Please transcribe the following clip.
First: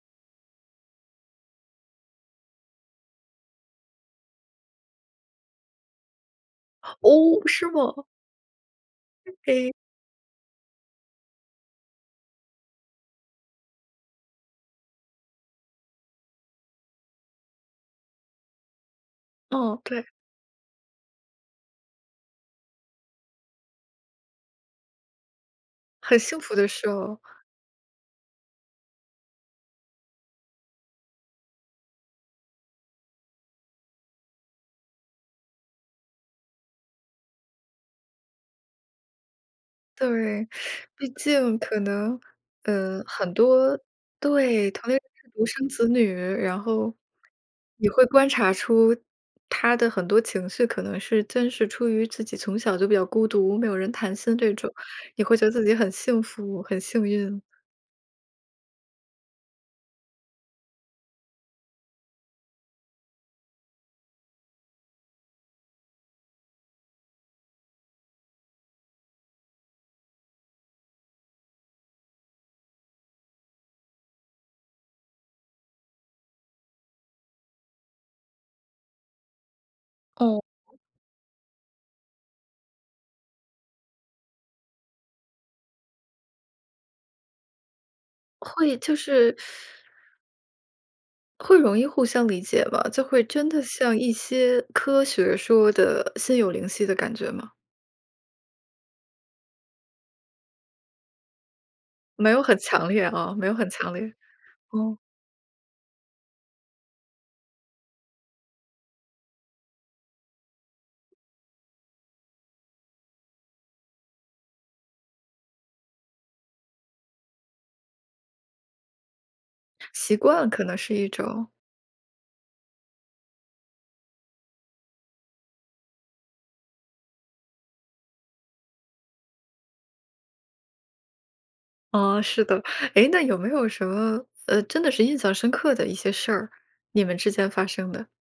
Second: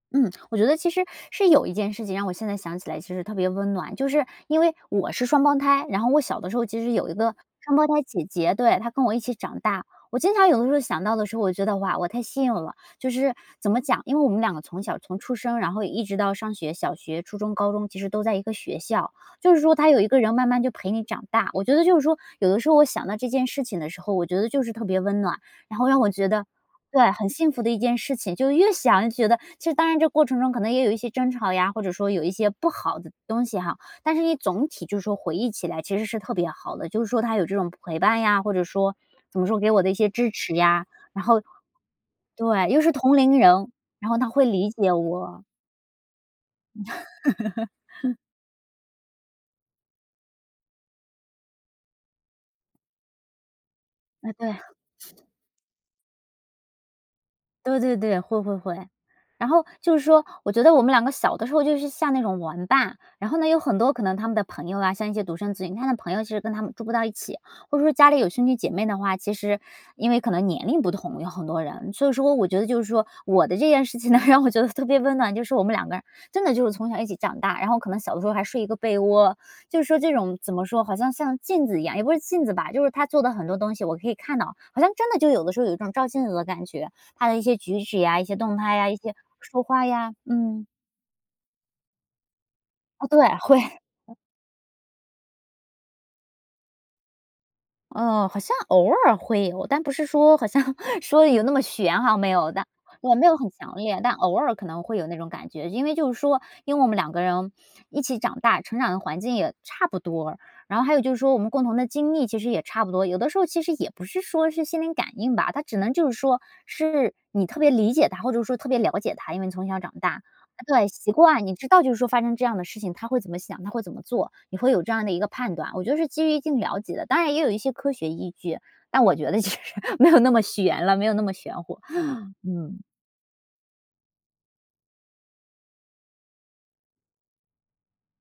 嗯。我觉得其实，是有一件事情让我现在想起来其实特别温暖。就是因为我是双胞胎，然后我小的时候其实有一个哦，是双胞胎吗？姐姐，对，她跟我一起长诶。大。我经常有的时候想到的时候，我觉得，哇，我太幸运了。就是，怎么讲，因为我们两个从小从出生然后一直到上学，小学、初中、高中其实都在一个学校。就是说哦，她有一对。个人慢慢就陪你长大，我觉得就是说，有的时候我想到这件事情的时候，我觉得就是特别温暖。然后让我很觉幸得福的事对，哦。很幸福的一件事情。就越想越觉得其实当然这过程中可能也有一些争吵呀，或者说有一些不好的东西哈。但是你总体就是说回忆起来其实是特别好的，就是说她有这种陪伴呀，或者说，怎么说给我的一些支对，持 呀，毕然后竟可能，对，又是呃，同很龄人，多然后她会对，理同解龄人是我。独生子女。然后，你会 观察出她的很多情绪可能是真是出于自己从小就比较孤独，没有人谈啊，心对这啊。种，你会觉得自己很幸福、很幸运。对对对，会会会。然后就是说，我觉得我们两个小的时候就是像那种玩伴，然后呢，有很多可能他们的朋友啊，像一些独生子女，他们的朋友其实跟他们住不到一起。或者说家里有兄弟姐妹的话，其实因为可能年龄不同有很多人。所以说，我觉得就是说，我的这件事情呢让我觉得特别温暖，就是我们两个人，真的就是从小一起长大，然后可能小的时候还睡一个被窝。就是说这种哦。怎么说，好像像镜子一样，也不是镜子吧。就是她做的很多东西，我可以看到。好像真的就有的时候，有一种照镜子的感觉，她的一些举止呀，一些动会，态呀，就一些是说话呀，嗯。会容易互相理解吧，就哦，对，会真会。的像一些科学说的心有灵犀的感觉吗？哦，好像偶尔会有，但不是说好像说得有那么玄哈，没没有有很的。强烈我没啊有没很有很强强烈，烈。但偶尔可能会嗯。有那种感觉。因为就是说，因为我们两个人一起长大，成长的环境也差不多。然后还有就是说，我们共同的经历其实也差不多，有的时候其实也不是说是心灵感应吧。它只能就是说，是你特别理解她，或者说特别了解她，因为从小长习大。惯，可啊，能对，是一习惯，种。你知道就是说发生这样的事情，她会怎么想，她会怎么做。你会有这样的一个判断，我觉得是基于一定了解的，当然也有一些科学依据，但我觉得其实没有那么玄了，没有那么玄乎。哦，是的。嗯。哎，那有没有什么，呃，真的是印象深刻的一些事儿，你们之间发生的？